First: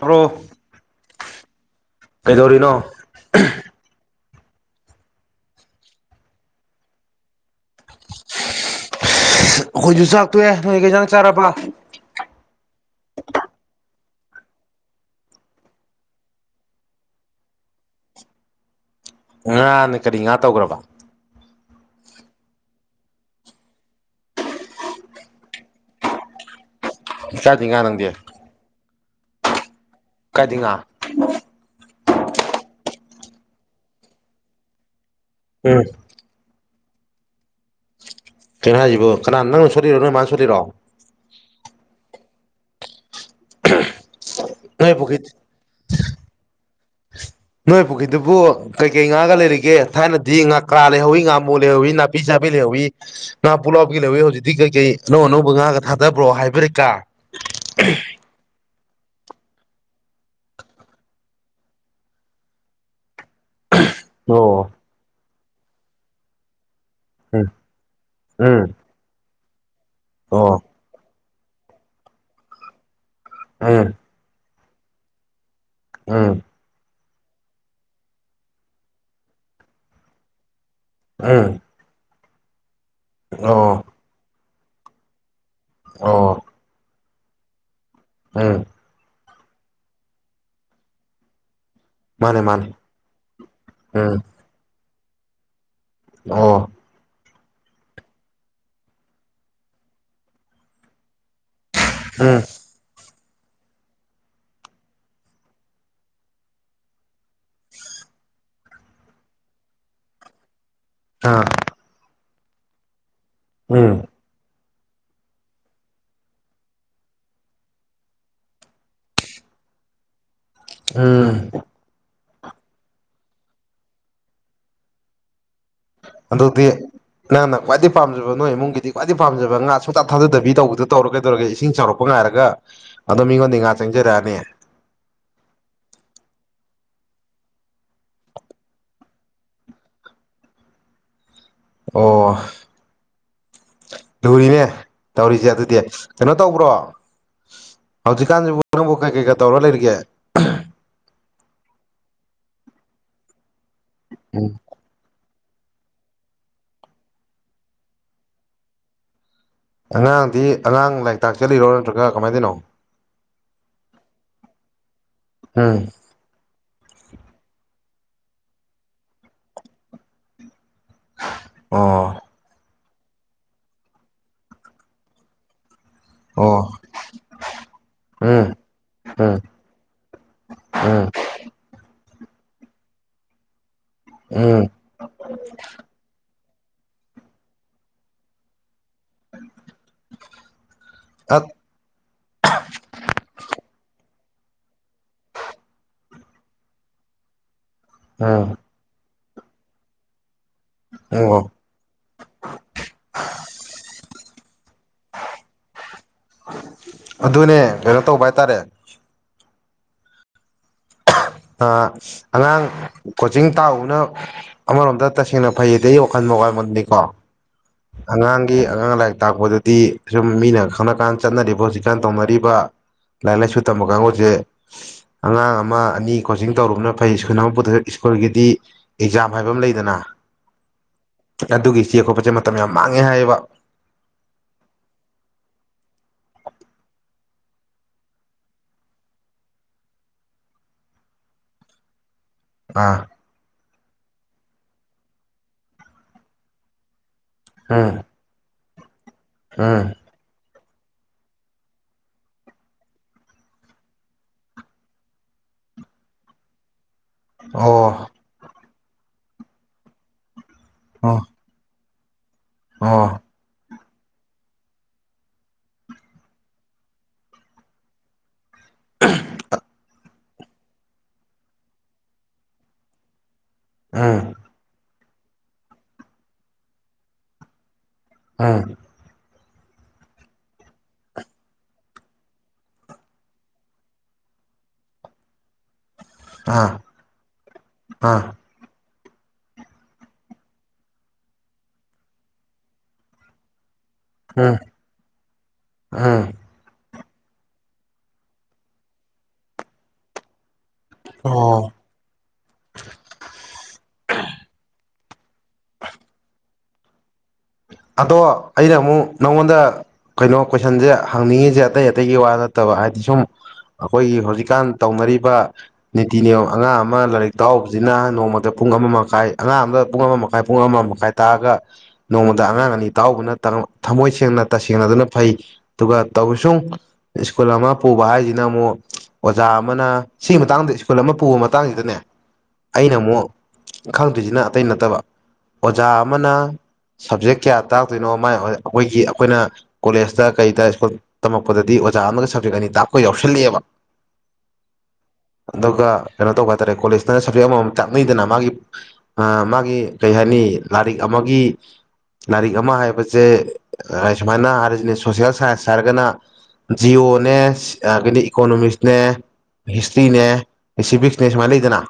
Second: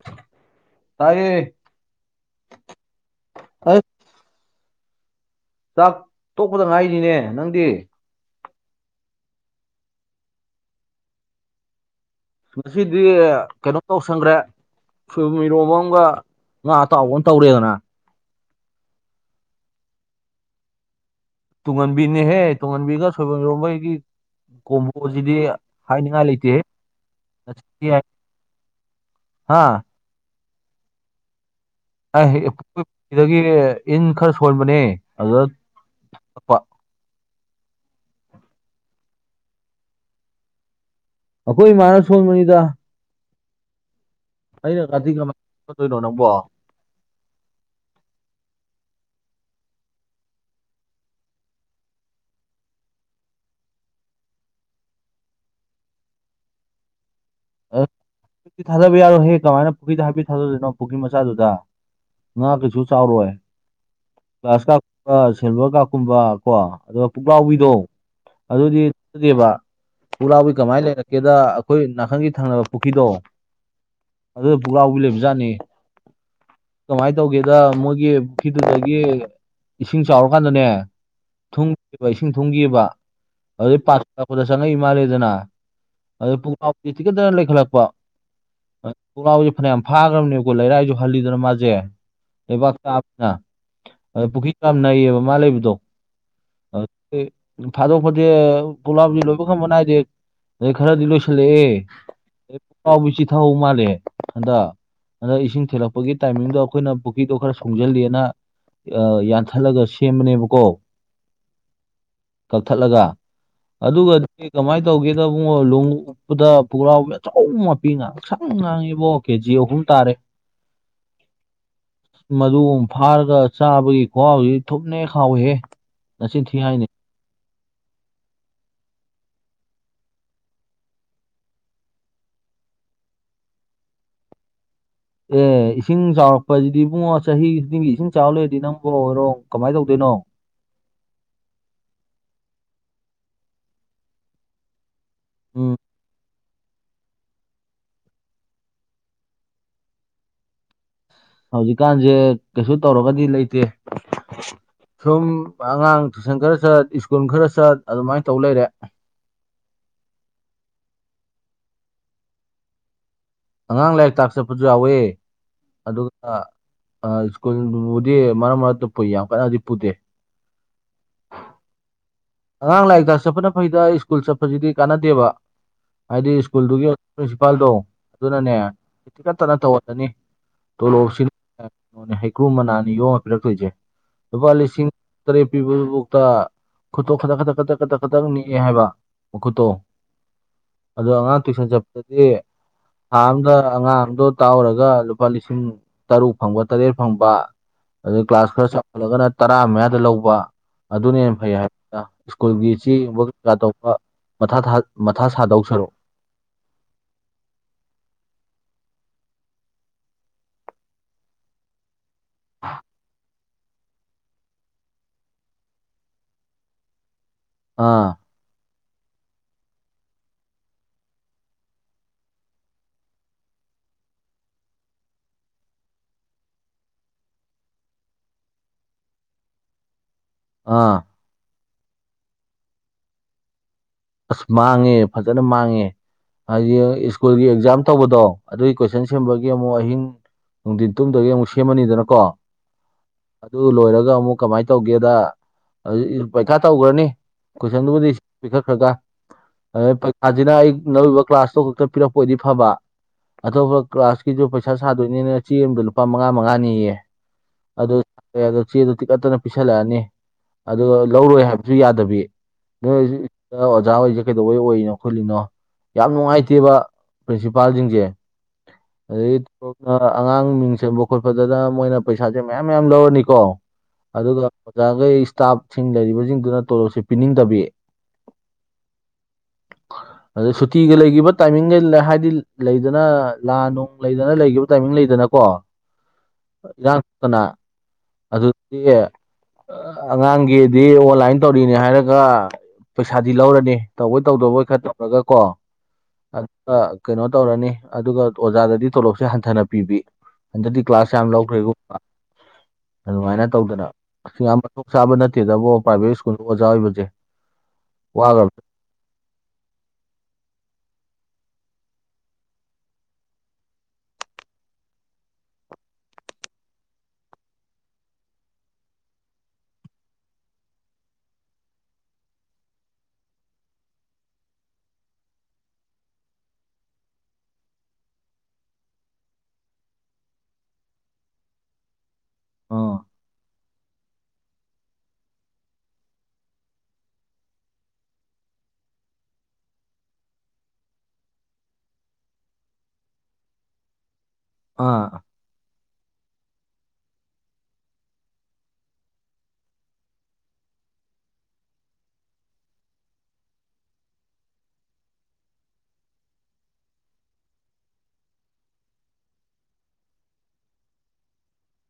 ꯔꯣꯍ ꯇꯥꯏꯌꯦ ꯀꯩꯗꯧꯔꯤꯅꯣ ꯍ ꯆꯥꯛ ꯇꯣꯛꯄꯗ ꯉꯥꯏꯅꯤꯅꯦ ꯅꯪꯗꯤ ꯑꯩꯈꯣꯏꯁꯨ ꯆꯥꯛꯇꯣꯛꯑꯦ ꯅꯣꯏ ꯀꯩꯖꯥꯛ ꯆꯥꯔꯕ ꯃꯁꯤꯗꯤ ꯀꯩꯅꯣ ꯇꯧꯁꯪꯈ꯭ꯔꯦ ꯐ ꯃꯤꯔꯣꯕ ꯑꯃꯒ ꯉꯥ ꯑꯇꯥꯎꯕ ꯑꯃ ꯇꯧꯔꯦꯗꯅ ꯉꯥꯅꯦ ꯀꯔꯤ ꯉꯥ ꯇꯧꯈ꯭ꯔꯕ ꯇꯨꯡꯉꯟꯕꯤꯅꯦꯍꯦ ꯇꯨꯡꯉꯟꯕꯤꯒ ꯁꯣꯏꯕꯨꯝ ꯏꯔꫭꯝꯕꯒꯤ ꯀꯣꯝꯕꯣꯖꯤꯗꯤ ꯍꯥꯏꯅꯤꯡꯉꯥꯏ ꯂꯩꯇꯦꯍꯦ ꯀꯥꯏꯗꯩ ꯉꯥ [unintelligible] ꯅꯪꯗꯤ ꯍꯥꯥ ꯀꯥꯏꯗꯩ ꯉꯥ ꯑꯩ ꯄꯨꯈꯤꯗꯒꯤ ꯏꯟ ꯈꯔ ꯁꯣꯟꯕꯅꯦ ꯑꯗꯨꯗ ꯎꯝ ꯊꯛꯄ ꯀꯩꯅꯣ ꯍꯥꯏꯖꯤꯕꯨ ꯀꯅꯥ ꯅꯪꯅ ꯁꫭꯜꯂꯤꯔꫭ ꯅꫭꯏ ꯃꯥꯅ ꯁꯣꯜꯂꯤꯔꫭ ꯑꯩꯈꯣꯏ ꯏꯃꯥꯅ ꯁꯣꯟꯕꯅꯤꯗ ꯑꯩꯅ ꯅꯣꯏ ꯀꯥꯊꯤ ꯄꯨꯈ꯭ꯔꯤ ꯀꯃꯥꯏꯅꯗꯣꯏꯅꯣ ꯅꯪꯕꯣ ꯅꯣꯏ ꯄꯨꯈ꯭ꯔꯤꯗꯨꯕꯨ ꯀꯩ ꯀꯩ ꯉꯥꯒ ꯂꯩꯔꯤꯒꯦ ꯊꯥꯏꯅꯗꯤ ꯉꯥꯀꯥ ꯂꯩꯍꯧꯋꯤ ꯉꯥꯃꯨ ꯂꯩꯍꯧꯋꯤ ꯄꯤꯖꯥ ꯄꯤ ꯂꯣ ꯉꯥ ꯄꯨꯂꯥꯎꯕꯒꯤ ꯂꯧꯋꯤ ꯍꯧꯖꯤꯛꯇꯤ ꯀꯩꯀꯩ ꯑꯅꯧ ꯑꯅꯧꯕ ꯉꯥꯒ ꯊꯥꯗꯕ꯭ꯔꯣ ꯍꯥꯏꯕꯔꯀꯥ ꯑ ꯊꯥꯗꯕ ꯌꯥꯔꯣꯍꯦ ꯀꯃꯥꯏꯅ ꯄꯨꯈ꯭ꯔꯤꯗ ꯍꯥꯏꯐꯄꯤꯠ ꯊꯥꯗꯗꯣꯏꯅꯣ ꯄꯨꯈ꯭ꯔꯤ ꯃꯆꯥꯗꯨꯗ ꯉꯥ ꯀꯩꯁꯨ ꯆꯥꯎꯔꯣꯏ ꯒ꯭ꯂꯥꯁ ꯑꯣ ꯀꯥꯞꯀꯨꯝꯕ ꯁꯤꯜꯚꯔ ꯀꯥꯞꯀꯨꯝꯕ ꯀꯣ ꯑꯗ ꯎꯝ ꯄꯨꯛꯂꯥꯎꯕꯤꯗꯣ ꯎꯝ ꯑꯗꯨꯗꯤꯠꯇꯦꯕ ꯄꯨꯛꯂꯥꯎꯕꯤ ꯑꯣ ꯀꯃꯥꯏꯅ ꯂꯩꯔ ꯀꯦꯗ ꯑꯩꯈꯣꯏ ꯅꯥꯀꯟꯒꯤ ꯊꯪꯅꯕ ꯄꯨꯈ꯭ꯔꯤꯗꯣ ꯑꯥ ꯑꯗꯨ ꯄꯨꯛ꯭ꯔꯥꯎꯕꯤ ꯂꯩꯕꯖꯥꯠꯅꯤ ꯎꯝ ꯀꯃꯥꯏ ꯇꯧꯒꯦꯗ ꯃꯣꯏꯒꯤ ꯄꯨꯈꯤꯗꯨꯗꯒꯤ ꯏꯁꯤꯡ ꯆꯥꯎꯔꯀꯥꯟꯗꯅꯦ ꯎꯝ ꯊꯨꯝꯉꯤꯕ ꯏꯁꯤꯡ ꯊꯨꯝꯉꯤꯕꯕ ꯑꯗꯨꯗꯩ ꯑꯣ ꯄꯥꯊꯔꯛꯄꯗ ꯆꯪꯉꯛꯏ ꯃꯥꯜꯂꯦꯗꯅ ꯑꯣ ꯑꯗ ꯄꯨꯛꯂꯥꯎꯕꯤ ꯇꯤꯡꯈꯠꯇꯅ ꯂꯩꯈꯠꯂꯛꯄ ꯎꯝ ꯑꯗ ꯄꯨꯛꯂꯥꯎꯕꯤꯖꯦ ꯐꯩꯅꯌꯥꯝ ꯐꯥꯒꯔꯕꯅꯦꯕꯀꯣ ꯂꯩꯔꯥꯏꯖꯨ ꯍꯜꯂꯤꯗꯅ ꯃꯥꯖꯦ ꯃꯥꯅꯦ ꯃꯥꯅꯦ ꯂꯩꯕꯥꯛ ꯆꯥꯕꯅ ꯎꯝ ꯑꯗ ꯄꯨꯈ꯭ꯔꯤ ꯌꯥꯝ ꯅꯩꯌꯦꯕ ꯃꯥ ꯂꯩꯕꯗꯣ ꯎꯝ ꯑꯗꯨꯒꯤ ꯊꯥꯗꯣꯛ ꯄꯖꯦ ꯄꫭꯛꯂꯥꯎꯕꯤ ꯂꯣꯏꯕ ꯈꯪꯝꯕ ꯅꯥꯏꯗꯦ ꯑꯗꯩ ꯈꯔꯗꯤ ꯂꯣꯏꯁꯜꯂꯛꯑꯦ ꯎꯝ ꯄꯨꯛꯂꯥꯎꯕꯤ ꯆꯤꯊ ꯍꯧ ꯃꯥꯜꯂꯦ ꯑꯗ ꯑꯗ ꯏꯁꯤꯡ ꯊꯤꯂꯛꯄꯒꯤ ꯇꯥꯏꯃꯤꯡꯗꯣ ꯑꯈꯣꯏꯅ ꯄꯨꯈ꯭ꯔꯤꯗꯣ ꯈꯔ ꯁꯣꯡꯖꯜꯂꯤꯅ ꯑ ꯌꯥꯟꯊꯠꯂꯒ ꯁꯦꯝꯕꯅꯦꯕꯀꯣ ꯑꯥ ꯀꯛꯊꯠꯂꯒ ꯎꯝ ꯑꯗꯨꯒꯗꯤ ꯀꯃꯥꯏ ꯇꯧꯒꯦꯗ ꯑꯃꯨꯛ ꯂꯣꯡꯎꯞ ꯎꯞꯄꯗ ꯄꯨꯛꯂꯥꯎꯕꯤ ꯑꯆꯧꯕ ꯃꯄꯤ ꯉꯛꯁꯪ ꯉꯥꯡꯉꯤꯕꯣ ꯀꯦ ꯖꯤ ꯑꯍꯨꯝ ꯇꯥꯔꯦ ꯎꯝ ꯃꯗꯨ ꯑꯝ ꯐꯥꯔꯒ ꯆꯥꯕꯒꯤ ꯈꯨꯍꯥꯎꯖꯤ ꯊꯨꯝꯅ ꯍꯦꯛ ꯍꯥꯎꯋꯤꯍꯦ ꯅꯆꯤꯟ ꯊꯤ ꯑꯗꯨꯗꯤ ꯍꯥꯏꯅꯤ ꯅꯪꯅ ꯈ꯭ꯋꯥꯏꯩ ꯄꯥꯝꯖꯕ ꯅꫭꯏ ꯏꯃꯨꯡꯒꯤꯗꯤ ꯈ꯭ꯋꯥꯏꯗ ꯄꯥꯝꯖꯕꯥ ꯉꯥ ꯁꯨꯡꯊꯥ ꯊꯥꯗꯕꯤ ꯇꯧꯔꫭ ꯀꯩꯗꯧꯔꯒꯦ ꯏꯁꯤꯡ ꯆꯥꯎꯔꯛꯄ ꯄ ꯉꯥꯏꯔꯒ ꯑꯗꯨꯝ ꯃꯤꯉꯣꯟꯗꯩ ꯉꯥꯥ ꯆꯪꯖꯔꯛꯑꯅꯤ ꯑꯦ ꯏꯁꯤꯡ ꯆꯥꯎꯔꯛꯄꯖꯤꯗꯤ ꯏꯕꯨꯡꯉꯣ ꯆꯍꯤ ꯈꯨꯗꯤꯡꯒꯤ ꯏꯁꯤꯡ ꯆꯥꯎꯔ ꯂꯩꯔꯗꯤ ꯅꯪꯕꫭ ꯍꫭꯏꯔꯣꯡ ꯀꯃꯥꯏ ꯇꯧꯗꯣꯏꯅꯣ ꯑꯣ ꯂꯨꯔꯤꯅꯦ ꯇꯧꯔꯤꯖꯦ ꯎꯝ ꯑꯗꯨꯗꯤ ꯀꯩꯅꯣ ꯇꯧꯕ꯭ꯔꯣ ꯍꯧꯖꯤꯛꯀꯥꯟꯖꯤꯕꯨ ꯅꯪꯕꯨ ꯀꯩ ꯀꯩꯒ ꯇꯧꯔ ꯂꯩꯔꯤꯒꯦ ꯍꯧꯖꯤꯛꯀꯥꯟꯖꯦ ꯀꯩꯁꯨ ꯇꯧꯔꯒꯗꯤ ꯂꯩꯇꯦ ꯎꯝ ꯁꯨꯝ ꯑꯉꯥꯡ ꯇꯨꯏꯁꯟ ꯈꯔ ꯆꯠ ꯏꯁ꯭ꯀꯨꯜ ꯈꯔ ꯆꯠ ꯑꯗꯨꯃꯥꯏ ꯇꯧ ꯂꯩꯔꯦ ꯑꯉꯥꯡꯗꯤ ꯑꯉꯥꯡ ꯂꯥꯏꯔꯤꯛ ꯇꯥꯛ ꯆꯠꯂꯤꯔꯣ ꯅꯠꯇ꯭ꯔꯒ ꯀꯃꯥꯏ ꯇꯧꯏꯅꯣ ꯑꯉꯥꯡ ꯂꯥꯏꯔꯤꯛ ꯇꯥꯛ ꯆꯠꯄꯖꯨ ꯌꯥꯎꯋꯦ ꯎꯝ ꯑꯗꯨꯒ ꯁ꯭ꯀꯨꯜꯕꯨꯗꯤ ꯃꯔꯛ ꯃꯔꯛꯇ ꯄꯨꯢ ꯌꯥꯝ ꯀꯟꯅꯗꯤ ꯄꯨꯗꯦ꯫ ꯑꯣ ꯑꯉꯥꯡ ꯂꯥꯏꯔꯤꯛ ꯇꯥꯛ ꯆꯠꯄꯅ ꯐꯩꯗ ꯁ꯭ꯀꯨꯜ ꯆꯠꯄꯁꯤꯗꯤ ꯀꯥꯟꯅꯗꯦꯕ꯫ ꯍꯥꯏꯗꯤ ꯑꯣ ꯁ꯭ꯀꯨꯜꯗꯨꯒꯤ ꯄ꯭ꯔꯤꯟꯁꯤꯄꯥꯜꯗꯣ ꯎꯝ ꯑꯗꯨꯅꯅꯦ ꯇꯤꯀꯠ ꯎꯝ ꯇꯅ ꯇꯧꯍꯜꯂꯅꯤ ꯎꯝ ꯇꯣꯂꯣꯞꯁꯤꯅ ꯍꯩꯀ꯭ꯔꯨ ꯃꯅꯥꯅꯤ ꯌꯣꯝꯃ ꯄꯤꯔꯛꯇꯣꯏꯁꯦ꯫ ꯂꯨꯄꯥ ꯎꯝ ꯂꯤꯁꯤꯡ ꯇꯔꯦꯠ ꯄꯤꯕꯗꯨꯕꯧꯇ ꯈꯨꯨꯠꯇꯣ ꯈꯗꯛ ꯈꯗꯛ ꯈꯇꯛ ꯈꯇꯛ ꯈꯇꯛ ꯅꯤꯛꯑꯦ ꯍꯥꯏꯕ ꯃꯈꯨꯠꯇꯣ ꯑꯗꯣ ꯑꯉꯥꯡ ꯑꯠ ꯇꯨꯏꯁꯟ ꯆꯠꯄ ꯗꯨꯗꯤ ꯊꯥ ꯑꯃꯗ ꯑꯉꯥꯡ ꯑꯃꯗꯣ ꯇꯥꯛꯎꯔꯒ ꯂꯨꯄꯥ ꯂꯤꯁꯤꯡ ꯇꯔꯨꯛ ꯐꯪꯕ ꯇꯔꯦꯠ ꯐꯪꯕ ꯑꯗ ꯎꯝ ꯀ꯭ꯂꯥꯁ ꯈꯔ ꯆꯥꯎꯈꯠꯂꯒꯅ ꯇꯔꯥ ꯃꯌꯥꯗ ꯂꯧꯕ ꯑꯗꯨꯅ ꯍꯦꯟꯅ ꯑꯣ ꯐꯩ ꯍꯥꯏ ꯗ ꯏꯁ꯭ꯀꯨꯜꯒꯤ ꯆꯦꯒꯨꯝꯕ ꯀꯩꯀꯥ ꯇꯧꯕ ꯃꯊꯥ ꯊꯥ ꯃꯊꯥ ꯁꯥꯗꯧ ꯁꯔꯨꯛ ꯑꯗꯨꯅꯦ ꯀꯩꯅꯣ ꯇꯧꯕ ꯍꯥꯏꯇꯥꯔꯦ ꯑꯍꯝ ꯑ ꯑꯉꯥꯡ ꯀꫭ ꯆꯤꯡ ꯇꯥꯔꯨꯕꯅ ꯑꯃꯔꯣꯝꯗ ꯇꯁꯦꯡꯅ ꯐꯩꯌꯦꯗꯤ ꯑꯩ ꯋꯥꯈꯜ ꯋꯥꯈꯜꯃꯅꯤꯀꯣ ꯑꯥ ꯑꯉꯥꯡꯒꯤ ꯑꯉꯥꯡ ꯂꯥꯏꯔꯤꯛ ꯇꯥꯛꯄꯗꯗꯤ ꯁꯨꯝ ꯃꯤꯅ ꯈꯪꯅ ꯀꯥꯟ ꯆꯠꯅꯔꯤꯕ ꯍꯧꯖꯤꯛꯀꯥꯟ ꯇꯧꯅꯔꯤꯕ ꯂꯥꯏꯔꯤꯛ ꯂꯥꯢꯁꯨ ꯇꯝꯕ ꯀꯥꯡꯕꯨꯁꯦ ꯑꯉꯥꯡ ꯑꯃ ꯑꯅꯤ ꯀꯣꯆꯤꯡ ꯇꯧꯔꯨꯕꯅ ꯐꯩ ꯁ꯭ꯀꯨꯜ ꯑꯃ ꯄꯨꯗꯧ ꯁ꯭ꯀꯨꯜꯒꯤꯗꯤ ꯑꯦꯛꯖꯥꯝ ꯍꯥꯏꯕ ꯑꯃ ꯂꯩꯗꯅ꯫ ꯑꯥ ꯑꯗꯨꯒꯤ ꯆꯦ ꯈꯣꯠꯄꯁꯦ ꯃꯇꯝ ꯌꯥꯝ ꯃꯥꯡꯉꯦ ꯍꯥꯏꯌꯦꯕ꯫ ꯑꯁ ꯃꯥꯡꯉꯦ ꯐꯖꯅ ꯃꯥꯡꯉꯦ꯫ ꯍꯥꯏꯗꯤ ꯁ꯭ꯀꯨꯜꯒꯤ ꯑꯦꯛꯖꯥꯝ ꯇꯧꯕꯗꯣ ꯑꯗꯨꯒꯤ ꯀꯣꯏꯁꯟ ꯁꯦꯝꯕꯒꯤ ꯑꯃꯨꯛ ꯑꯍꯤꯡ ꯅꯨꯡꯊꯤꯟ ꯇꯨꯝꯗꯕꯤ ꯑꯃꯨꯛ ꯁꯦꯝꯃꯅꯤꯗꯅꯀꯣ ꯑꯥ ꯑꯗꯨ ꯂꯣꯏꯔꯒ ꯑꯃꯨꯛ ꯀꯃꯥꯏꯅ ꯇꯧꯒꯦꯗ ꯑ ꯄꯩꯈꯥ ꯇꯧꯈ꯭ꯔꯅꯤ ꯎꯝ ꯀꯣꯏꯁꯟꯗꯨꯕꯨꯗꯤ ꯄꯤꯈꯠꯈ꯭ꯔꯒ ꯎꯝ ꯑꯗꯨ ꯄꯩꯈꯥꯁꯤꯅ ꯑꯩ ꯂꯧꯔꯤꯕ ꯀ꯭ꯂꯥꯁꯇꯣ ꯈꯛꯇ ꯄꯤꯔꯛꯄ ꯑꯣꯏꯗꯤ ꯐꯕ ꯑꯇꯣꯞꯄ ꯀ꯭ꯂꯥꯁꯀꯤꯁꯨ ꯄꯩꯁꯥ ꯁꯥꯗꯣꯏꯅꯤꯅ ꯆꯦ ꯑꯃꯗ ꯂꯨꯄꯥ ꯃꯉꯥ ꯃꯉꯥꯅꯤꯌꯦ ꯑꯗꯨ ꯑꯣ ꯆꯦ ꯆꯦꯗꯨ ꯇꯤꯛꯀꯠꯇꯅ ꯄꯤꯁꯜꯂꯛꯑꯅꯤ ꯑꯗꯨꯒ ꯑꯣ ꯂꯧꯔꯣꯏ ꯍꯥꯏꯕ ꯖꯨ ꯌꯥꯗꯕꯤ ꯅꯣꯏ ꯑꯣ ꯑꯣꯖꯥ ꯑꯣꯏꯁꯦ ꯀꯩꯗꯧꯕꯩ ꯑꯣꯏꯔꯤꯅꯣ ꯈꯣꯠꯂꯤꯅꯣ ꯌꯥꯝ ꯅꯨꯡꯉꯥꯏꯇꯦꯕ ꯄ꯭ꯔꯤꯟꯁꯤꯄꯥꯜꯁꯤꯡꯁꯦ ꯑꯗꯒꯤ ꯑꯉꯥꯡ ꯃꯤꯡ ꯆꯥꯡꯕ ꯈꯣꯠꯄꯗꯅ ꯃꯣꯏꯅ ꯄꯩꯁꯥꯁꯦ ꯃꯌꯥꯝ ꯃꯌꯥꯝ ꯂꯧꯔꯅꯤꯀꯣ ꯎꯝ ꯑꯗꯨꯒ ꯑꯣꯖꯥꯈꯩ ꯏꯁꯇꯥꯞꯁꯤꯡ ꯂꯩꯔꯤꯕꯁꯤꯡꯗꯨꯅ ꯇꯣꯂꯣꯞꯁꯦ ꯄꯤꯅꯤꯡꯗꯕꯤ ꯑꯥ ꯑꯗ ꯁꯨꯇꯤꯒ ꯂꯩꯒꯤꯈꯤꯕ ꯇꯥꯏꯃꯤꯡꯒ ꯍꯥꯏꯗꯤ ꯂꯩꯗꯅ ꯂꯥꯜ ꯅꯨꯡ ꯂꯩꯗꯅ ꯂꯩꯈꯤꯕ ꯇꯥꯏꯃꯤꯡ ꯂꯩꯗꯅꯀꯣ ꯑꯥ ꯀꯣ [inaudible] ꯑꯥ ꯑꯗꯨꯠꯇꯦ [inaudible] ꯑꯉꯥꯡꯒꯤꯗꯤ ꯑꯣꯟꯂꯥꯏꯟ ꯇꯧꯔꯤꯅꯦ ꯍꯥꯏꯔꯒ ꯄꯩꯁꯥꯗꯤ ꯂꯧꯔꯅꯤ ꯇꯧꯕꯣꯏ ꯎꯝ ꯇꯧꯗꯧꯕꯣꯏ ꯈꯔ ꯇꯧꯔꯒ ꯀꯣ ꯎꯝ ꯀꯩꯅꯣ ꯇꯧꯔꯅꯤ ꯑꯗꯨꯒ ꯑꯣꯖꯥꯗꯗꯤ ꯇꯣꯂꯣꯞꯁꯦ ꯍꯟꯊꯅ ꯄꯤꯕꯤ꯫ ꯍꯟꯗꯛꯇꯤ ꯀ꯭ꯂꯥꯁ ꯌꯥꯝ ꯑꯣ ꯂꯧꯈ꯭ꯔꯦꯒꯨꯝꯕ ꯑꯗꯨꯃꯥꯏꯅ ꯇꯧꯗꯅ ꯑꯁꯤ ꯌꯥꯝ ꯃꯊꯣꯡ ꯆꯥꯕ ꯅꯠꯇꯦꯗꯕꯣ ꯄ꯭ꯔꯥꯏꯚꯦꯠ ꯁ꯭ꯀꯨꯜꯗ ꯑꯣꯖꯥ ꯑꯣꯏꯕꯁꯦ꯫ ꯑꯗꯣ ꯋꯥꯒ꯭ꯔꯕ ꯑꯩꯅ ꯃꯨꯛ ꯅꯪꯉꯣꯟꯗ ꯀꯩꯅꯣ ꯀꯣꯏꯁꯟꯁꯦ ꯍꯪꯅꯤꯡꯉꯤꯁꯦ ꯑꯇꯩ ꯑꯇꯩꯒꯤ ꯋꯥ ꯅꯠꯇꯕ ꯍꯥꯏꯗꯤ ꯁꯨꯝ ꯑꯈꯣꯏꯒꯤ ꯍꯧꯖꯤꯛꯀꯥꯟ ꯇꯧꯅꯔꯤꯕ ꯅꯤꯇꯤ ꯅꯤꯌꯣꯝ ꯑꯉꯥꯡ ꯑꯃ ꯂꯥꯏꯔꯤꯛ ꯇꯥꯛꯎꯕꯁꯤꯅ ꯅꯣꯡꯃꯗ ꯄꯨꯡ ꯑꯃ ꯃꯈꯥꯏ ꯑꯉꯥꯡ ꯑꯝꯗ ꯄꯨꯡ ꯑꯃ ꯃꯈꯥꯏ ꯄꯨꯡ ꯑꯃ ꯃꯈꯥꯏ ꯇꯥꯛꯑꯒ ꯅꯣꯡꯃꯗ ꯑꯉꯥꯡ ꯑꯅꯤ ꯇꯥꯎꯕꯅ ꯊꯃꯣꯏ ꯁꯦꯡꯅ ꯇꯁꯦꯡꯅꯗꯨꯅ ꯐꯩ ꯑꯗꯨꯒ ꯇꯧꯁꯨꯡ ꯁ꯭ꯀꯨꯜ ꯑꯃ ꯄꯨꯕ ꯍꯥꯏꯁꯤꯅ ꯑꯃꯨꯛ ꯑꯣꯖꯥ ꯑꯃꯅ ꯁꯤꯒꯤ ꯃꯇꯥꯡꯗ ꯁ꯭ꯀꯨꯜ ꯑꯃ ꯄꯨꯕ ꯃꯇꯥꯡꯁꯤꯗꯅꯦ ꯑꯩꯅ ꯑꯥ ꯑꯃꯨꯛ ꯈꯪꯗꯣꯏꯁꯤꯅ ꯑꯇꯩ ꯅꯠꯇꯕ ꯑꯣꯖꯥ ꯑꯃꯅ ꯁꯕꯖꯦꯛ ꯀꯌꯥ ꯇꯥꯛꯇꯣꯏꯅꯣ ꯃ ꯑꯩꯈꯣꯏꯒꯤ ꯑꯩꯈꯣꯏꯅ ꯀꯣꯂꯦꯖꯇ ꯀꯩꯗ ꯁ꯭ꯀꯨꯜ ꯇꯝꯃꯛꯛꯄꯗꯗꯤ ꯑꯣꯖꯥ ꯑꯃꯒ ꯁꯕꯖꯦꯛ ꯑꯅꯤ ꯇꯥꯛꯞꯄ ꯌꯥꯎꯁꯜꯂꯤꯑꯦꯕ ꯑꯥ ꯑꯗꯨꯒ ꯀꯩꯅꯣ ꯇꯧꯕ ꯍꯥꯏꯇꯥꯔꯦ ꯀꯣꯂꯦꯖꯅ ꯁꯞꯖꯦꯛ ꯑꯃꯃꯝ ꯆꯥꯛꯅꯩꯗꯅ ꯃꯥꯒꯤ ꯑ ꯃꯥꯒꯤ ꯀꯩ ꯍꯥꯏꯅꯤ ꯂꯥꯏꯔꯤꯛ ꯑꯃꯒꯤ ꯂꯥꯏꯔꯤꯛ ꯑꯃ ꯍꯥꯏꯕꯁꯦ ꯁꯨꯃꯥꯏꯅ ꯍꯥꯏꯔꯤꯁꯤꯅꯦ ꯁꯣꯁꯦꯜ ꯁꯥꯏꯟꯁ ꯍꯥꯏꯔꯒꯅ ꯖꯤꯌꯑꯣꯅꯦ ꯀꯗꯤ ꯏꯀꯣꯅꯣꯃꯤꯛꯁꯅꯦ ꯍꯤꯁꯇ꯭ꯔꯤꯅꯦ ꯁꯤꯐꯤꯛꯁꯅꯦ ꯁꯨꯃꯥꯏꯅ ꯂꯩꯗꯅ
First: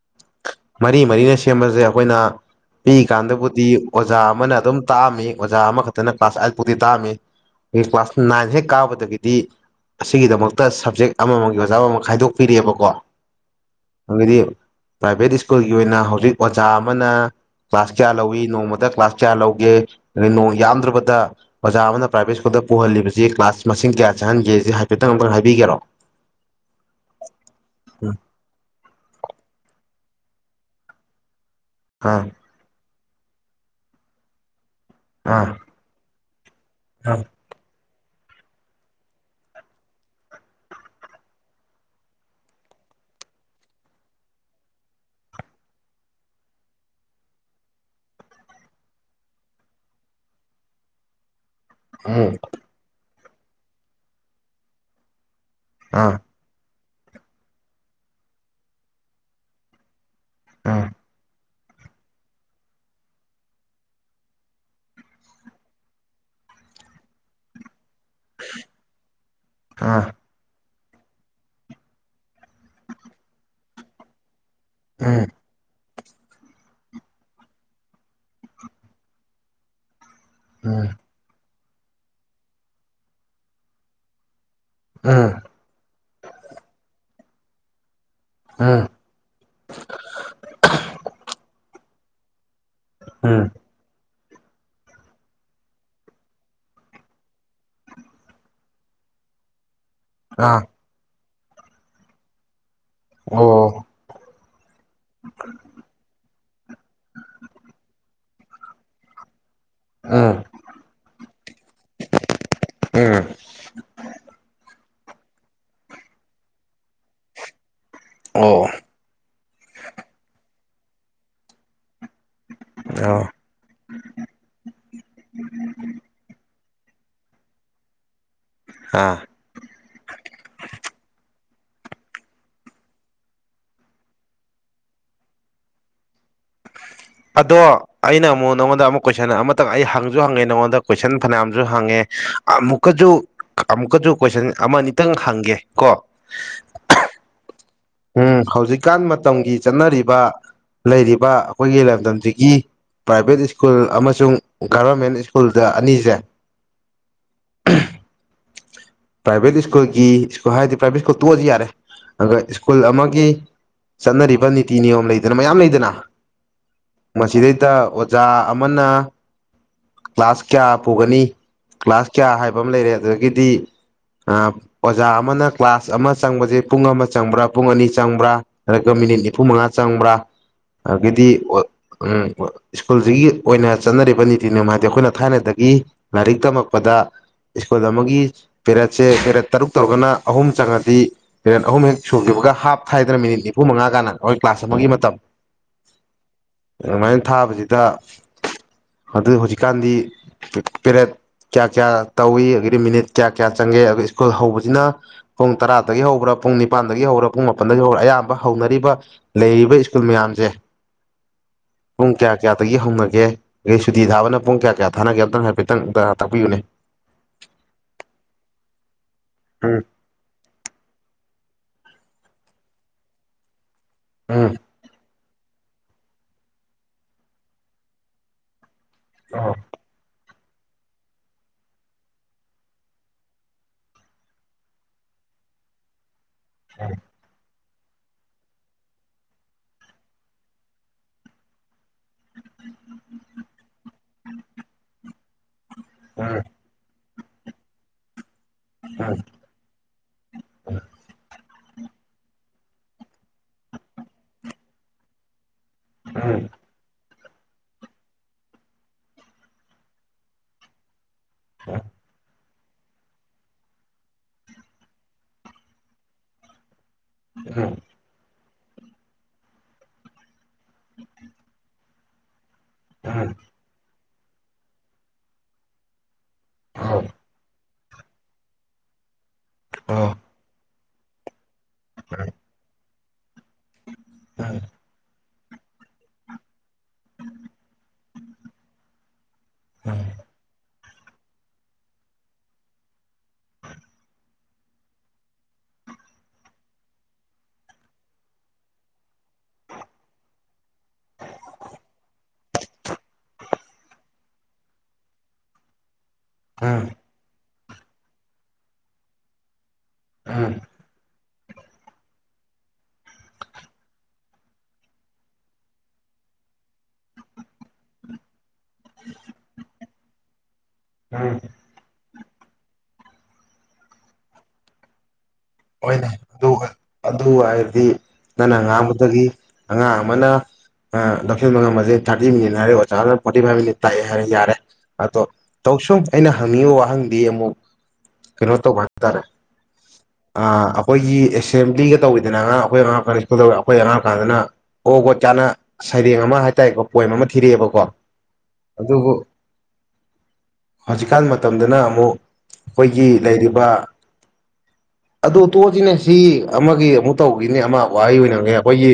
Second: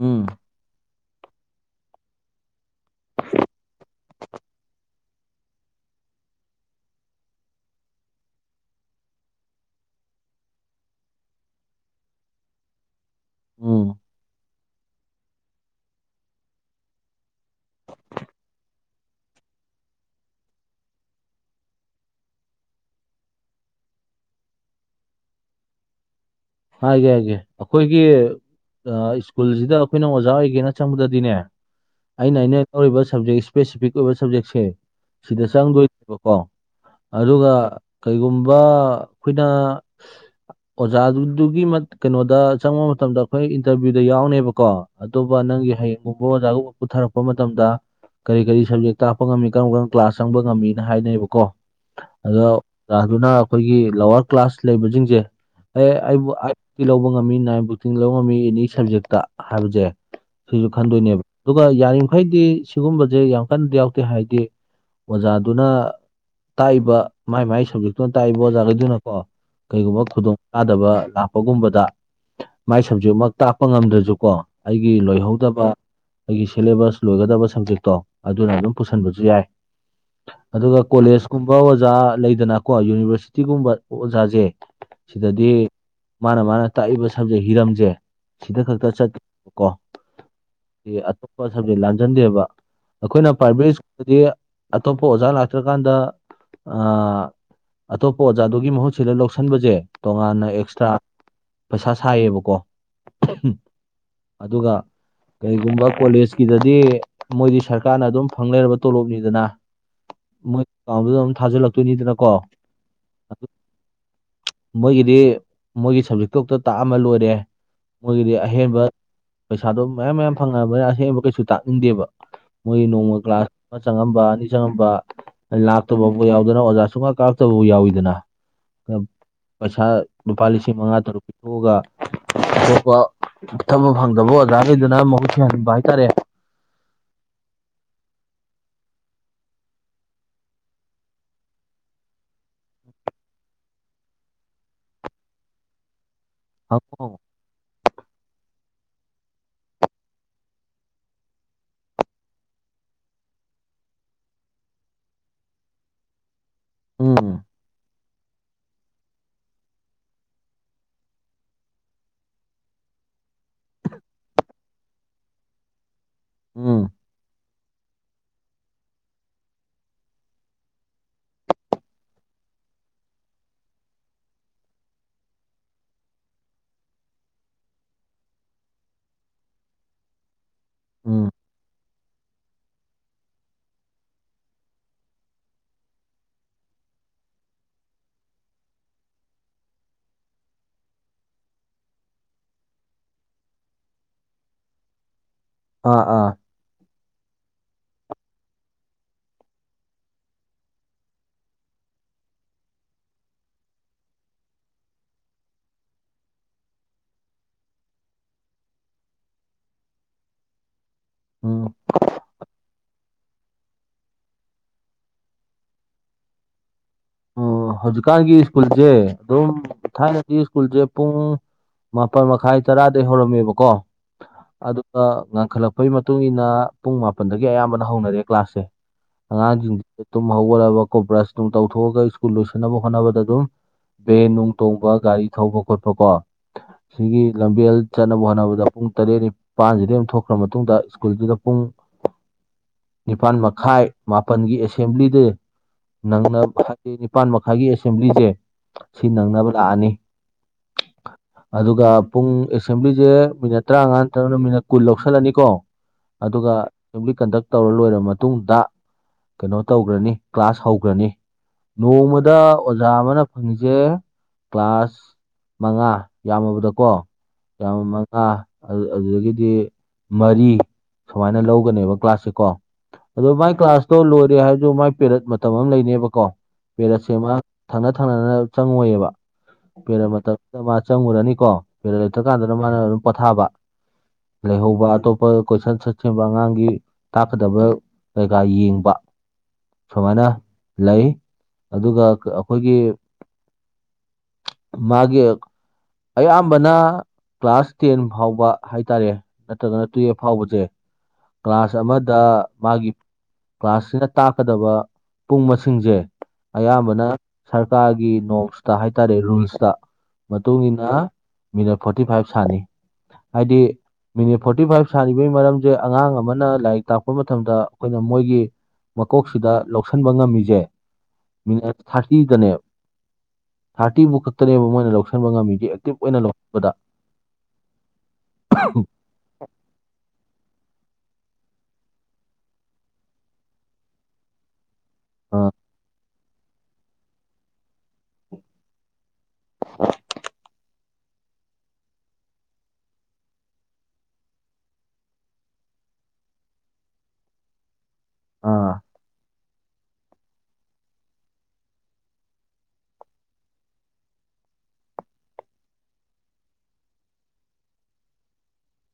ꯎꯝ ꯃꯔꯤ ꯃꯔꯤꯅ ꯁꯦꯝꯕꯁꯦ ꯑꯩꯈꯣꯏꯅ ꯄꯤꯛꯏ ꯀꯥꯟꯗꯕꯨꯗꯤ ꯑꯣꯖꯥ ꯑꯃꯅ ꯑꯗꯨꯝ ꯇꯥꯛꯑꯝꯃꯤ ꯑꯣꯖꯥ ꯑꯃꯈꯛꯇꯅ ꯀ꯭ꯂꯥꯁ ꯑꯥꯏꯠ ꯐꯥꯎꯗꯤ ꯇꯥꯛꯑꯝꯃꯤ ꯑꯩ ꯀ꯭ꯂꯥꯁ ꯅꯥꯏꯟ ꯍꯦꯛ ꯀꯥꯕꯗꯒꯤꯗꯤ ꯑꯁꯤꯒꯤꯗꯃꯛꯇ ꯁꯞꯖꯦꯛ ꯑꯃꯃ ꯑꯣꯖꯥ ꯑꯃ ꯈꯥꯏꯗꯣꯛꯄꯤꯔꯑꯦꯕꯀꯣ ꯎꯝ ꯍ [inaudible] ꯄ꯭ꯔꯥꯏꯚꯦꯠ ꯁ꯭ꯀꯨꯜꯒꯤ ꯑꯣꯏꯅ ꯍꯧꯖꯤꯛ ꯑꯣꯖꯥ ꯑꯃꯅ ꯀ꯭ꯂꯥꯁ ꯀꯌꯥ ꯂꯧꯋꯤ ꯅꯣꯡꯃ ꯀ꯭ꯂꯥꯁ ꯆꯌꯥꯔ ꯂꯧꯒꯦ ꯅꯅ ꯌꯥꯝꯗ꯭ꯔꯕꯗ ꯑꯣꯖꯥ ꯑꯃꯅ ꯄ꯭ꯔꯥꯏꯚꯦꯠ ꯁ꯭ꯀꯨꯜꯗ ꯄꯨꯍꯜꯂꯤꯕꯁꯤ ꯀ꯭ꯂꯥꯁ ꯃꯁꯤꯡ ꯀꯌꯥ ꯆꯪꯍꯟꯒꯦ ꯁꯤ ꯍꯥꯏꯐꯦꯠꯇꯪ ꯑꯃꯨꯛꯇꯪ ꯍꯥꯏꯕꯤꯒꯦꯔꯣ ꯍꯥꯏꯒꯦ ꯍꯥꯏꯒꯦ ꯑꯩꯈꯣꯏꯒꯤ ꯎꯝ ꯁ꯭ꯀꯨꯜꯁꯤꯗ ꯑꯩꯈꯣꯏꯅ ꯑꯣꯖꯥ ꯑꯣꯏꯒꯦꯅ ꯆꯪꯕꯗꯗꯤꯅꯦ ꯑꯥ ꯑꯩꯅ ꯑꯩꯅ ꯇꯧꯔꯤꯕ ꯁꯕꯖꯦꯛ ꯏꯁꯄꯦꯁꯤꯐꯤꯛ ꯑꯣꯏꯕ ꯁꯕꯖꯦꯛꯁꯦ ꯁꯤꯗ ꯑꯥ ꯆꯪꯗꯣꯏꯅꯦꯕꯀ ꯀꯣ ꯑꯥ ꯑꯗꯨꯒ ꯀꯩꯒꯨꯝꯕ ꯑꯩꯈꯣꯏꯅ ꯑꯣꯖꯥꯗꯨ ꯑꯗꯨꯒꯤ ꯀꯩꯅꯣꯗ ꯆꯪꯕ ꯃꯇꯝꯗ ꯑꯩꯈꯣꯏ ꯏꯟꯇꯔꯚꯤꯌꯨꯗ ꯌꯥꯎꯅꯦꯕꯀꯣ ꯑꯗꯨ ꯅꯪꯒꯤ ꯍꯌꯦꯡꯒꯨꯝꯕ ꯑꯣꯖꯥꯒꯕ ꯄꯨꯊꯔꯛꯄ ꯃꯇꯝꯗ ꯀꯔꯤ ꯀꯔꯤ ꯁꯕꯖꯦꯛ ꯇꯥꯛꯄ ꯉꯝꯃꯤ ꯀꯔꯝ ꯀꯔꯝꯕ ꯀ꯭ꯂꯥꯁ ꯆꯪꯕ ꯉꯝꯃꯤꯅ ꯍꯥꯏꯅꯩꯕ ꯀꯣ ꯎꯝ ꯑꯗꯣꯥ ꯔꯖꯨꯅ ꯑꯩꯈꯣꯏꯒꯤ ꯂꯋꯥꯔ ꯀ꯭ꯂꯥꯁ ꯂꯩꯕꯁꯤꯡꯁꯦ ꯑꯦ ꯑꯥ ꯑꯩꯕꯨ ꯑꯥꯏꯠ ꯂꯧꯕ ꯉꯝꯃꯤ ꯅꯥꯏꯟ ꯕꯨꯛꯇꯤꯡ ꯂꯧꯕ ꯉꯝꯃꯤ ꯑꯦꯅꯤ ꯁꯕꯖꯦꯛꯇ ꯍꯥꯏꯕꯁꯦ ꯁꯤꯁꯨ ꯑꯥ ꯈꯟꯗꯣꯏꯅꯦꯕ ꯑꯗꯨꯒ ꯌꯥꯔꯤꯈꯩꯗꯤ ꯁꯤꯒꯨꯝꯕꯁꯦ ꯌꯥꯝ ꯀꯟꯅꯗꯤ ꯌꯥꯎꯗꯦ ꯍꯥꯏꯗꯤ ꯑꯣꯖꯥꯗꯨꯅ ꯇꯥꯛꯏꯕ ꯃꯥꯏ ꯃꯥꯏ ꯁꯕꯖꯦꯛꯇꯨꯅ ꯇꯥꯛꯏꯕ ꯑꯣꯖꯥꯈꯩꯗꯨꯅꯀꯣ ꯑꯥ ꯀꯩꯒꯨꯝꯕ ꯈꯨꯗꯣꯡ ꯆꯥꯗꯕ ꯂꯄ ꯒꯨꯝꯕꯗ ꯃꯥꯏ ꯁꯕꯖꯦꯛꯃꯛ ꯇꯥꯛꯄ ꯉꯝꯗ꯭ꯔꯁꯨꯀꯣ ꯑꯩꯒꯤ ꯎꯝ ꯂꯣꯏꯍꯧꯗꯕ ꯑꯩꯒꯤ ꯁꯤꯂꯦꯕꯁ ꯂꯣꯏꯒꯗꯕ ꯁꯕꯖꯦꯛꯇꯣ ꯑꯗꯨꯅ ꯑꯗꯨꯝ ꯄꯨꯁꯤꯟꯕꯁꯨ ꯌꯥꯏ ꯑꯗꯨꯒ ꯎꯝ ꯀꯣꯂꯦꯖꯀꯨꯝꯕ ꯑꯣꯖꯥ ꯂꯩꯗꯅꯀꯣ ꯌꯨꯅꯤꯚꯔꯁꯤꯇꯤꯒꯨꯝꯕ ꯑꯣꯖꯥꯁꯦ ꯎꯝ ꯁꯤꯗꯗꯤ ꯃꯥꯅ ꯃꯥꯅ ꯇꯥꯛꯏꯕ ꯁꯕꯖꯦꯛ ꯍꯤꯔꯝꯁꯦ ꯁꯤꯗ ꯎꯝ ꯈꯛꯇ ꯆꯠ ꯀꯣ ꯑꯇꯣꯞꯄ ꯁꯕꯖꯦꯛ ꯂꯥꯟꯖꯟꯗꯦꯕ ꯑꯩꯈꯣꯏꯅ ꯎꯝ ꯄ꯭ꯔꯥꯏꯚꯦꯠ ꯁ꯭ꯀꯨꯜꯗꯗꯤ ꯑꯇꯣꯞꯄ ꯑꯣꯖꯥ ꯂꯥꯛꯇ꯭ꯔꯀꯥꯟꯗ ꯑꯥ ꯑꯇꯣꯞꯄ ꯑꯣꯖꯥꯗꯨꯒꯤ ꯃꯍꯨꯠ ꯁꯤꯗ ꯂꯧꯁꯤꯟꯕꯁꯦ ꯇꯣꯉꯥꯟꯅ ꯑꯥ ꯑꯦꯛꯁꯇ꯭ꯔꯥ ꯄꯩꯁꯥ ꯁꯥꯏꯌꯦꯕꯀꯣ ꯑꯣ ꯑꯗꯨꯒ ꯀꯔꯤꯒꯨꯝꯕ ꯀꯣꯂꯦꯖꯀꯤꯗꯗꯤ ꯃꯣꯏꯗꯤ ꯁꯔꯀꯥꯔꯅ ꯑꯗꯨꯝ ꯐꯪ ꯂꯩꯔꯕ ꯇꯣꯂꯣꯞꯅꯤꯗꯅ ꯎꯝ ꯃꯣꯏ ꯑꯀꯥꯎꯗꯨꯗ ꯑꯗꯨꯝ ꯊꯥꯖꯤꯜꯂꯛꯇꯣꯏꯅꯤꯗꯅꯀꯣ ꯑꯥ ꯑꯗꯨ ꯃꯣꯏꯒꯤꯗꯤ ꯃꯣꯏꯒꯤ ꯁꯕꯖꯦꯛꯇꯛꯇ ꯇꯥꯛꯑꯃ ꯂꯣꯏꯔꯦ ꯃꯣꯏꯒꯤꯗꯤ ꯑꯣ ꯑꯍꯦꯟꯕ ꯄꯩꯁꯥꯗꯣ ꯃꯌꯥꯝ ꯃꯌꯥꯝ ꯐꯪꯉꯛꯑꯕꯅꯤꯅ ꯑꯍꯦꯡꯕ ꯀꯩꯁꯨ ꯇꯥꯛꯅꯤꯡꯗꯦꯕ ꯃꯣꯏ ꯅꯣꯡꯃ ꯑꯣ ꯀ꯭ꯂꯥꯁ ꯑꯃ ꯆꯪꯉꯝꯕ ꯑꯅꯤ ꯆꯪꯉꯝꯕ ꯂꯥꯛꯇꯕꯕꯨ ꯌꯥꯎꯗꯅ ꯑꯣꯖꯥ ꯁꯨꯡꯃ ꯀꯥꯔꯛꯇꯕꯕꯨ ꯌꯥꯎꯋꯤꯗꯅ ꯑꯥ ꯄꯩꯁꯥ ꯂꯨꯄꯥ ꯂꯤꯁꯤꯡ ꯃꯉꯥ ꯇꯔꯨꯛ ꯄꯤꯊꯣꯛꯑꯒ ꯑꯇꯣꯞꯄ ꯊꯕ ꯐꯪꯗꯕ ꯑꯣꯖꯥꯈꯩꯗꯨꯅ ꯃꯍꯨꯠ ꯊꯍꯟꯕ ꯍꯥꯏꯇꯥꯔꯦ ꯑꯗꯣ ꯑꯩꯅ ꯑꯃꯨꯛ ꯅꯪꯉꯣꯟꯗ ꯑꯃꯨꯛ ꯀꯣꯏꯁꯟ ꯑꯃꯇꯪ ꯑꯩ ꯍꯪꯁꯨ ꯍꯪꯉꯦ ꯅꯪꯉꯣꯟꯗ ꯀꯣꯏꯁꯟ ꯐꯅꯌꯥꯝꯁꯨ ꯍꯪꯉꯦ ꯑꯃꯨꯛꯀꯁꯨ ꯑꯃꯨꯛꯀꯁꯨ ꯀꯣꯏꯁꯟ ꯑꯃ ꯑꯅꯤꯇꯪ ꯍꯪꯒꯦ ꯀꯣ ꯍꯪꯑꫭ ꯍꯪꯑꫭ ꯎꯝ ꯍꯧꯖꯤꯛꯀꯥꯟ ꯃꯇꯝꯒꯤ ꯆꯠꯅꯔꯤꯕ ꯂꯩꯔꯤꯕ ꯑꯩꯈꯣꯏꯒꯤ ꯂꯝꯗꯝꯁꯤꯒꯤ ꯄ꯭ꯔꯥꯏꯚꯦꯠ ꯁ꯭ꯀꯨꯜ ꯑꯃꯁꯨꯡ ꯒꯕꯔꯃꯦꯟ ꯁ꯭ꯀꯨꯜꯗ ꯑꯅꯤꯁꯦ ꯎꯝ ꯄ꯭ꯔꯥꯏꯚꯦꯠ ꯁ꯭ꯀꯨꯜꯒꯤ ꯁꯀꯨ ꯍꯥꯏꯗꯤ ꯄ꯭ꯔꯥꯏꯚꯦꯠ ꯁ꯭ꯀꯨꯜ ꯇꯣꯛꯑꯁꯤ ꯌꯥꯔ ꯑꯗꯨꯒ ꯁꯀꯨꯜ ꯑꯃꯒꯤ ꯆꯠꯅꯔꯤꯕ ꯅꯤꯇꯤ ꯅꯤꯌꯣꯝ ꯂꯩꯗꯅ ꯃꯌꯥꯝ ꯂꯩꯗꯅ ꯎꯝ ꯃꯁꯤꯗꯩꯗ ꯑꯣꯖꯥ ꯑꯃꯅ ꯀ꯭ꯂꯥꯁ ꯀꯌꯥ ꯄꯨꯒꯅꯤ ꯀ꯭ꯂꯥꯁ ꯀꯌꯥ ꯍꯥꯏꯕ ꯑꯃ ꯂꯩꯔꯦ ꯑꯗꯨꯗꯒꯤꯗꯤ ꯑꯣꯖꯥ ꯑꯃꯅ ꯀ꯭ꯂꯥꯁ ꯑꯃ ꯆꯪꯕꯁꯦ ꯄꯨꯡ ꯑꯃ ꯆꯪꯕ꯭ꯔꯥ ꯄꯨꯡ ꯑꯅꯤ ꯆꯪꯕ꯭ꯔꯥ ꯅꯒ ꯃꯤꯅꯤꯠ ꯅꯤꯐꯨ ꯃꯉꯥ ꯆꯪꯕ꯭ꯔꯥ ꯑꯗꯒꯤꯗꯤ ꯎꯝ UNINTELLIGIBLE ꯁ꯭ꯀꯨꯜꯁꯤꯒꯤ ꯑꯣꯏꯅ ꯆꯠꯅꯔꯤꯕ ꯅꯤꯇꯤ ꯅꯤꯃꯥꯗꯤ ꯑꯩꯈꯣꯏꯅ ꯊꯥꯏꯅꯗꯒꯤ ꯂꯥꯏꯔꯤꯛ ꯇꯝꯃꯛꯄꯗ ꯁ꯭ꯀꯨꯜ ꯑꯃꯒꯤ ꯄꯦꯔꯦꯠꯁꯦ ꯄꯦꯔꯦꯠ ꯇꯔꯨꯛ ꯇꯧꯔꯒꯅ ꯑꯍꯨꯝ ꯆꯪꯉꯛꯄꯤ ꯄꯦꯔꯦꯠ ꯑꯍꯨꯝ ꯍꯦꯛ ꯁꯨꯈꯤꯕꯒ ꯍꯥꯞ ꯊꯥꯏꯗꯅ ꯃꯤꯅꯤꯠ ꯅꯤꯐꯨ ꯃꯉꯥ ꯀꯥꯟꯅ ꯍꯣꯏ ꯀ꯭ꯂꯥꯁ ꯑꯃꯒꯤ ꯃꯇꯝ ꯑꯥ ꯑꯥ ꯑꯗꯨꯃꯥꯏꯅ ꯊꯥꯕꯁꯤꯗ ꯑꯗꯨ ꯍꯧꯖꯤꯛꯀꯥꯟꯗꯤ ꯄꯦꯔꯦꯠ ꯀꯌꯥ ꯀꯌꯥ ꯇꯧꯏꯤ ꯑꯗꯒꯤꯗꯤ ꯃꯤꯅꯤꯠ ꯀꯌꯥ ꯀꯌꯥ ꯆꯪꯒꯦ ꯑꯗꯨꯒ ꯁ꯭ꯀꯨꯜ ꯍꯧꯕꯁꯤꯅ ꯄꯨꯡ ꯇꯔꯥꯗꯒꯤ ꯍꯧꯕ꯭ꯔꯥ ꯄꯨꯡ ꯅꯤꯄ ꯅꯤꯄꯥꯟꯗꯒꯤ ꯍꯧꯔ ꯄꯨꯡ ꯃꯥꯄꯟꯗꯒꯤ ꯍꯧꯔ ꯑꯌꯥꯝꯕ ꯍꯧꯅꯔꯤꯕ ꯂꯩꯔꯤꯕ ꯁ꯭ꯀꯨꯜ ꯃꯌꯥꯝꯁꯦ ꯎꯝ ꯄꯨꯡ ꯀꯌꯥ ꯀꯌꯥꯗꯒꯤ ꯍꯧꯅꯒꯦ ꯑꯩ ꯁꯨꯇꯤ ꯊꯥꯕꯅ ꯄꯨꯡ ꯀꯌꯥ ꯀꯌꯥ ꯊꯥꯅꯒꯦ ꯑꯝꯇꯪ ꯍꯥꯏꯐꯦꯠꯇꯪ ꯇꯥꯛꯄꯤꯌꯨꯅꯦ ꯑꯣ ꯍꯧꯖꯤꯛꯀꯥꯟꯒꯤ ꯁ꯭ꯀꯨꯜꯁꯦ ꯑꯗꯨꯝ ꯎꯝ ꯊꯥꯏꯅꯗꯤ ꯁ꯭ꯀꯨꯜꯁꯦ ꯄꯨꯡ ꯃꯥꯄꯜ ꯃꯈꯥꯏ ꯇꯔꯥꯗꯩ ꯍꯧꯔꯝꯃꯦꯕꯀꯣ ꯎꯝ ꯑꯗꯨꯒ ꯉꯟꯈꯠꯂꯛꯄꯩ ꯃꯇꯨꯡ ꯏꯟꯅ ꯄꯨꯡ ꯃꯥꯄꯟꯗꯒꯤ ꯑꯌꯥꯝꯕꯅ ꯍꯧꯅꯔꯦ ꯀ꯭ꯂꯥꯁꯁꯦ ꯑꯣ ꯑꯉꯥꯡꯁꯤꯡꯁꯤꯁꯨ ꯇꯨꯝ ꯍꯧꯒꯠꯂꯕ ꯈꯣꯠꯄ꯭ꯔ ꯕ꯭ꯔꯁ ꯅꯨꯡ ꯆꯊꯣꯛꯑꯒ ꯁ꯭ꯀꯨꯜ ꯂꯣꯏꯁꯤꯟꯅꯕ ꯍꯣꯠꯅꯕꯗ ꯑꯗꯨꯝ ꯕꯦꯟ ꯅꯨꯡ ꯇꯣꯡꯕ ꯒꯥꯔꯤ ꯊꯧꯕ ꯈꯣꯠꯄ ꯀꯣ ꯁꯤꯒꯤ ꯂꯝꯕꯤ ꯆꯠꯅꯕ ꯍꯣꯠꯅꯕꯗ ꯄꯨꯡ ꯇꯔꯦꯠ ꯅꯤꯄꯥꯥꯟꯁꯤꯗꯒꯤꯩ ꯑꯃ ꯊꯣꯛꯈ꯭ꯔ ꯃꯇꯨꯡꯗ ꯁ꯭ꯀꯨꯜꯗꯨꯗ ꯄꯨꯡ ꯅꯤꯄꯥꯥꯟ ꯃꯈꯥꯏ ꯃꯥꯄꯜꯒꯤ ꯑꯦꯁꯦꯝꯕ꯭ꯂꯤꯗ ꯎꯝ ꯅꯪꯅꯕ ꯍꯥꯏꯗꯤ ꯅꯤꯄꯥꯜ ꯃꯈꯥꯏꯒꯤ ꯑꯦꯁꯦꯝꯕ꯭ꯂꯤꯁꯦ ꯁꯤ ꯎꯝ ꯅꯪꯅꯕ ꯂꯥꯛꯑꯅꯤ ꯑꯗꯨꯒ ꯄꯨꯡ ꯑꯦꯁꯦꯝꯕ꯭ꯂꯤꯁꯦ ꯃꯤꯅꯠ ꯇꯔꯥꯃꯉꯥ ꯅꯠꯇ꯭ꯔꯒꯅ ꯃꯤꯅꯠ ꯀꯨꯟ ꯂꯧꯁꯜꯂꯅꯤꯀꯣ ꯑꯗꯨꯒ ꯑꯦꯁꯦꯝꯕ꯭ꯂꯤ ꯀꯟꯗꯛ ꯇꯧꯔ ꯂꯣꯏꯔꯕ ꯃꯇꯨꯡꯗ ꯀꯩꯅꯣ ꯇꯧꯈ꯭ꯔꯅꯤ ꯀ꯭ꯂꯥꯁ ꯍꯧꯈ꯭ꯔꯅꯤ ꯅꯣꯡꯃꯗ ꯑꯣꯖꯥ ꯑꯃꯅ ꯐꯪꯉꯤꯁꯦ ꯀ꯭ꯂꯥꯁ ꯃꯉꯥ ꯌꯥꯝꯃꯕꯗꯀꯣ ꯎꯝ ꯆꯥ ꯃꯉꯥ ꯑꯗꯨꯗꯒꯤꯗꯤ ꯃꯔꯤ ꯁꯨꯃꯥꯏꯅ ꯂꯧꯒꯅꯦꯕ ꯀ꯭ꯂꯥꯁꯁꯦ ꯀꯣ ꯎꯝ ꯎꯝ ꯑꯗꯣ ꯃꯥꯏ ꯀ꯭ꯂꯥꯁ ꯇꯣ ꯂꯣꯏꯔꯦ ꯍꯥꯏꯔꯁꯨ ꯃꯥꯏ ꯄꯦꯔꯠ ꯃꯇꯝ ꯑꯃ ꯂꯩꯅꯦꯕꯀꯣ ꯑꯣ ꯄꯦꯔꯠꯁꯦ ꯃꯥ ꯊꯪꯅ ꯊꯪꯅꯅ ꯆꯪꯉꯣꯏꯌꯦꯕ ꯄꯦꯔ ꯃꯇꯝꯁꯤꯗ ꯃꯥ ꯆꯪꯉꯨꯔꯅꯤꯀꯣ ꯄꯦꯔ ꯂꯩꯊ ꯀꯥꯟꯗꯅ ꯃꯥꯅ ꯑꯗꯨꯝ ꯄꯣꯊꯥꯕ ꯂꯩꯍꯧꯕꯣꯞ ꯀꯣꯏꯁ ꯆꯠ ꯉꯥꯡꯒꯤ ꯇꯥꯛꯀꯗꯕ ꯀꯩꯀꯥ ꯌꯦꯡꯕ ꯁꯨꯃꯥꯏꯅ ꯂꯩ ꯑꯗꯨꯒ ꯑꯩꯈꯣꯏꯒꯤ ꯃꯥꯒꯤ ꯑꯌꯥꯝꯕꯅ ꯀ꯭ꯂꯥꯁ ꯇꯦꯟ ꯐꯥꯎꯕ ꯍꯥꯏꯇꯥꯔꯦ ꯅꯠꯇ꯭ꯔꯒꯅ ꯇꯨꯌꯦꯜꯞ ꯐꯥꯎꯕꯁꯦ ꯀ꯭ꯂꯥꯁ ꯑꯃꯗ ꯃꯥꯒꯤ ꯀ꯭ꯂꯥꯁꯁꯤꯅ ꯇꯥꯛꯀꯗꯕ ꯄꯨꯡ ꯁꯤꯡꯁꯦ ꯎꯝ ꯎꯝ ꯑꯌꯥꯝꯕꯅ ꯁꯔꯀꯥꯔꯒꯤ ꯅꯣꯁꯇ ꯍꯥꯏꯇꯥꯔꯦ ꯔꯨꯜꯁꯇ ꯃꯇꯨꯡ ꯎꯝ ꯃꯇꯨꯡꯏꯟꯅ ꯃꯤꯅꯠ ꯐꯣꯔꯇꯤ ꯐꯥꯏꯚ ꯁꯅꯤ ꯍꯥꯏꯗꯤ ꯃꯤꯅꯤꯠ ꯐꯣꯔꯇꯤ ꯐꯥꯏꯚ ꯁꯥꯔꯤꯕꯒꯤ ꯃꯔꯝꯁꯦ ꯑꯉꯥꯡ ꯑꯃꯅ ꯂꯥꯏꯔꯤꯛ ꯇꯥꯛꯄ ꯃꯇꯝꯗ ꯑꯩꯈꯣꯏꯅ ꯃꯣꯏꯒꯤ ꯃꯀꯣꯛꯁꯤꯗ ꯂꯧꯁꯤꯟꯕ ꯉꯝꯃꯤꯁꯦ ꯎꯝ ꯃꯤ ꯊꯥꯔꯇꯤꯗꯅꯦꯕ ꯊꯥꯔꯇꯤꯕꯨ ꯈꯛꯇꯅꯦꯕ ꯃꯣꯏꯅ ꯂꯧꯁꯤꯟꯕ ꯉꯝꯃꯤ ꯍꯣꯅꯦ ꯑꯗꯨꯒ ꯑꯗꯨ ꯍꯥꯏꯔꯗꯤ ꯅꯪꯅ ꯉꯥꯡꯕꯗꯒꯤ ꯑꯉꯥꯡ ꯑꯃꯥꯅ ꯑꯥ ꯂꯧꯁꯤꯟꯕ ꯅꯝꯃꯗꯤ ꯊꯥꯔꯇꯤ ꯃꯤꯅꯤꯠ ꯍꯥꯏꯔꯒ ꯑꯣꯖꯥꯅ ꯐꯣꯔꯇꯤ ꯐꯥꯏꯞ ꯃꯤꯅꯤꯠ ꯇꯥꯛꯑꯦ ꯍꯥꯏꯔ ꯌꯥꯔꯦ ꯑꯗꯣ ꯑ ꯇꯧꯁꯨꯝ ꯑꯩꯅ ꯍꯪꯉꯉꯤꯕ ꯋꯥꯍꯪꯗꯤ ꯑꯃꯨꯛ ꯀꯩꯅꯣ ꯇꯧꯕ ꯍꯥꯏꯇꯔꯦ [unintelligible] ꯑꯥ ꯑꯩꯈꯣꯏꯒꯤ ꯑꯦꯁꯦꯝꯕ꯭ꯂꯤꯒ ꯇꯧꯋꯤꯗꯅ ꯑꯉꯥꯡ ꯑꯩꯈꯣꯏ ꯑꯉꯥꯡ [unintelligible] ꯑꯩꯈꯣꯏ ꯑꯉꯥꯡ ꯑꯣꯏꯔꯀꯥꯟꯗꯅ ꯀꯣꯒꯣꯠ ꯀꯥꯅ ꯁꯩꯔꯦꯡ ꯑꯃ ꯍꯥꯏꯇꯥꯔꯦꯀꯣ ꯄꯣꯏꯝ ꯑꯃ ꯊꯤꯔꯛꯑꯦꯕꯀꯣ ꯑ ꯑꯗꯨꯕꯨ ꯍꯧꯖꯤꯛꯀꯥꯟ ꯃꯇꯝꯗꯅ ꯑꯃꯨꯛ ꯑꯩꯈꯣꯏꯒꯤ ꯂꯩꯔꯤꯕ ꯑꯗꯨ ꯇꯣꯛꯑꯁꯤꯅꯦ ꯁꯤ ꯑꯃꯒꯤ ꯑꯃꯨꯛ ꯇꯧꯈꯤꯅꯦ ꯑꯃ ꯋꯥꯍꯩ ꯑꯣꯏꯅꯅꯦ ꯑꯩꯈꯣꯏꯒꯤ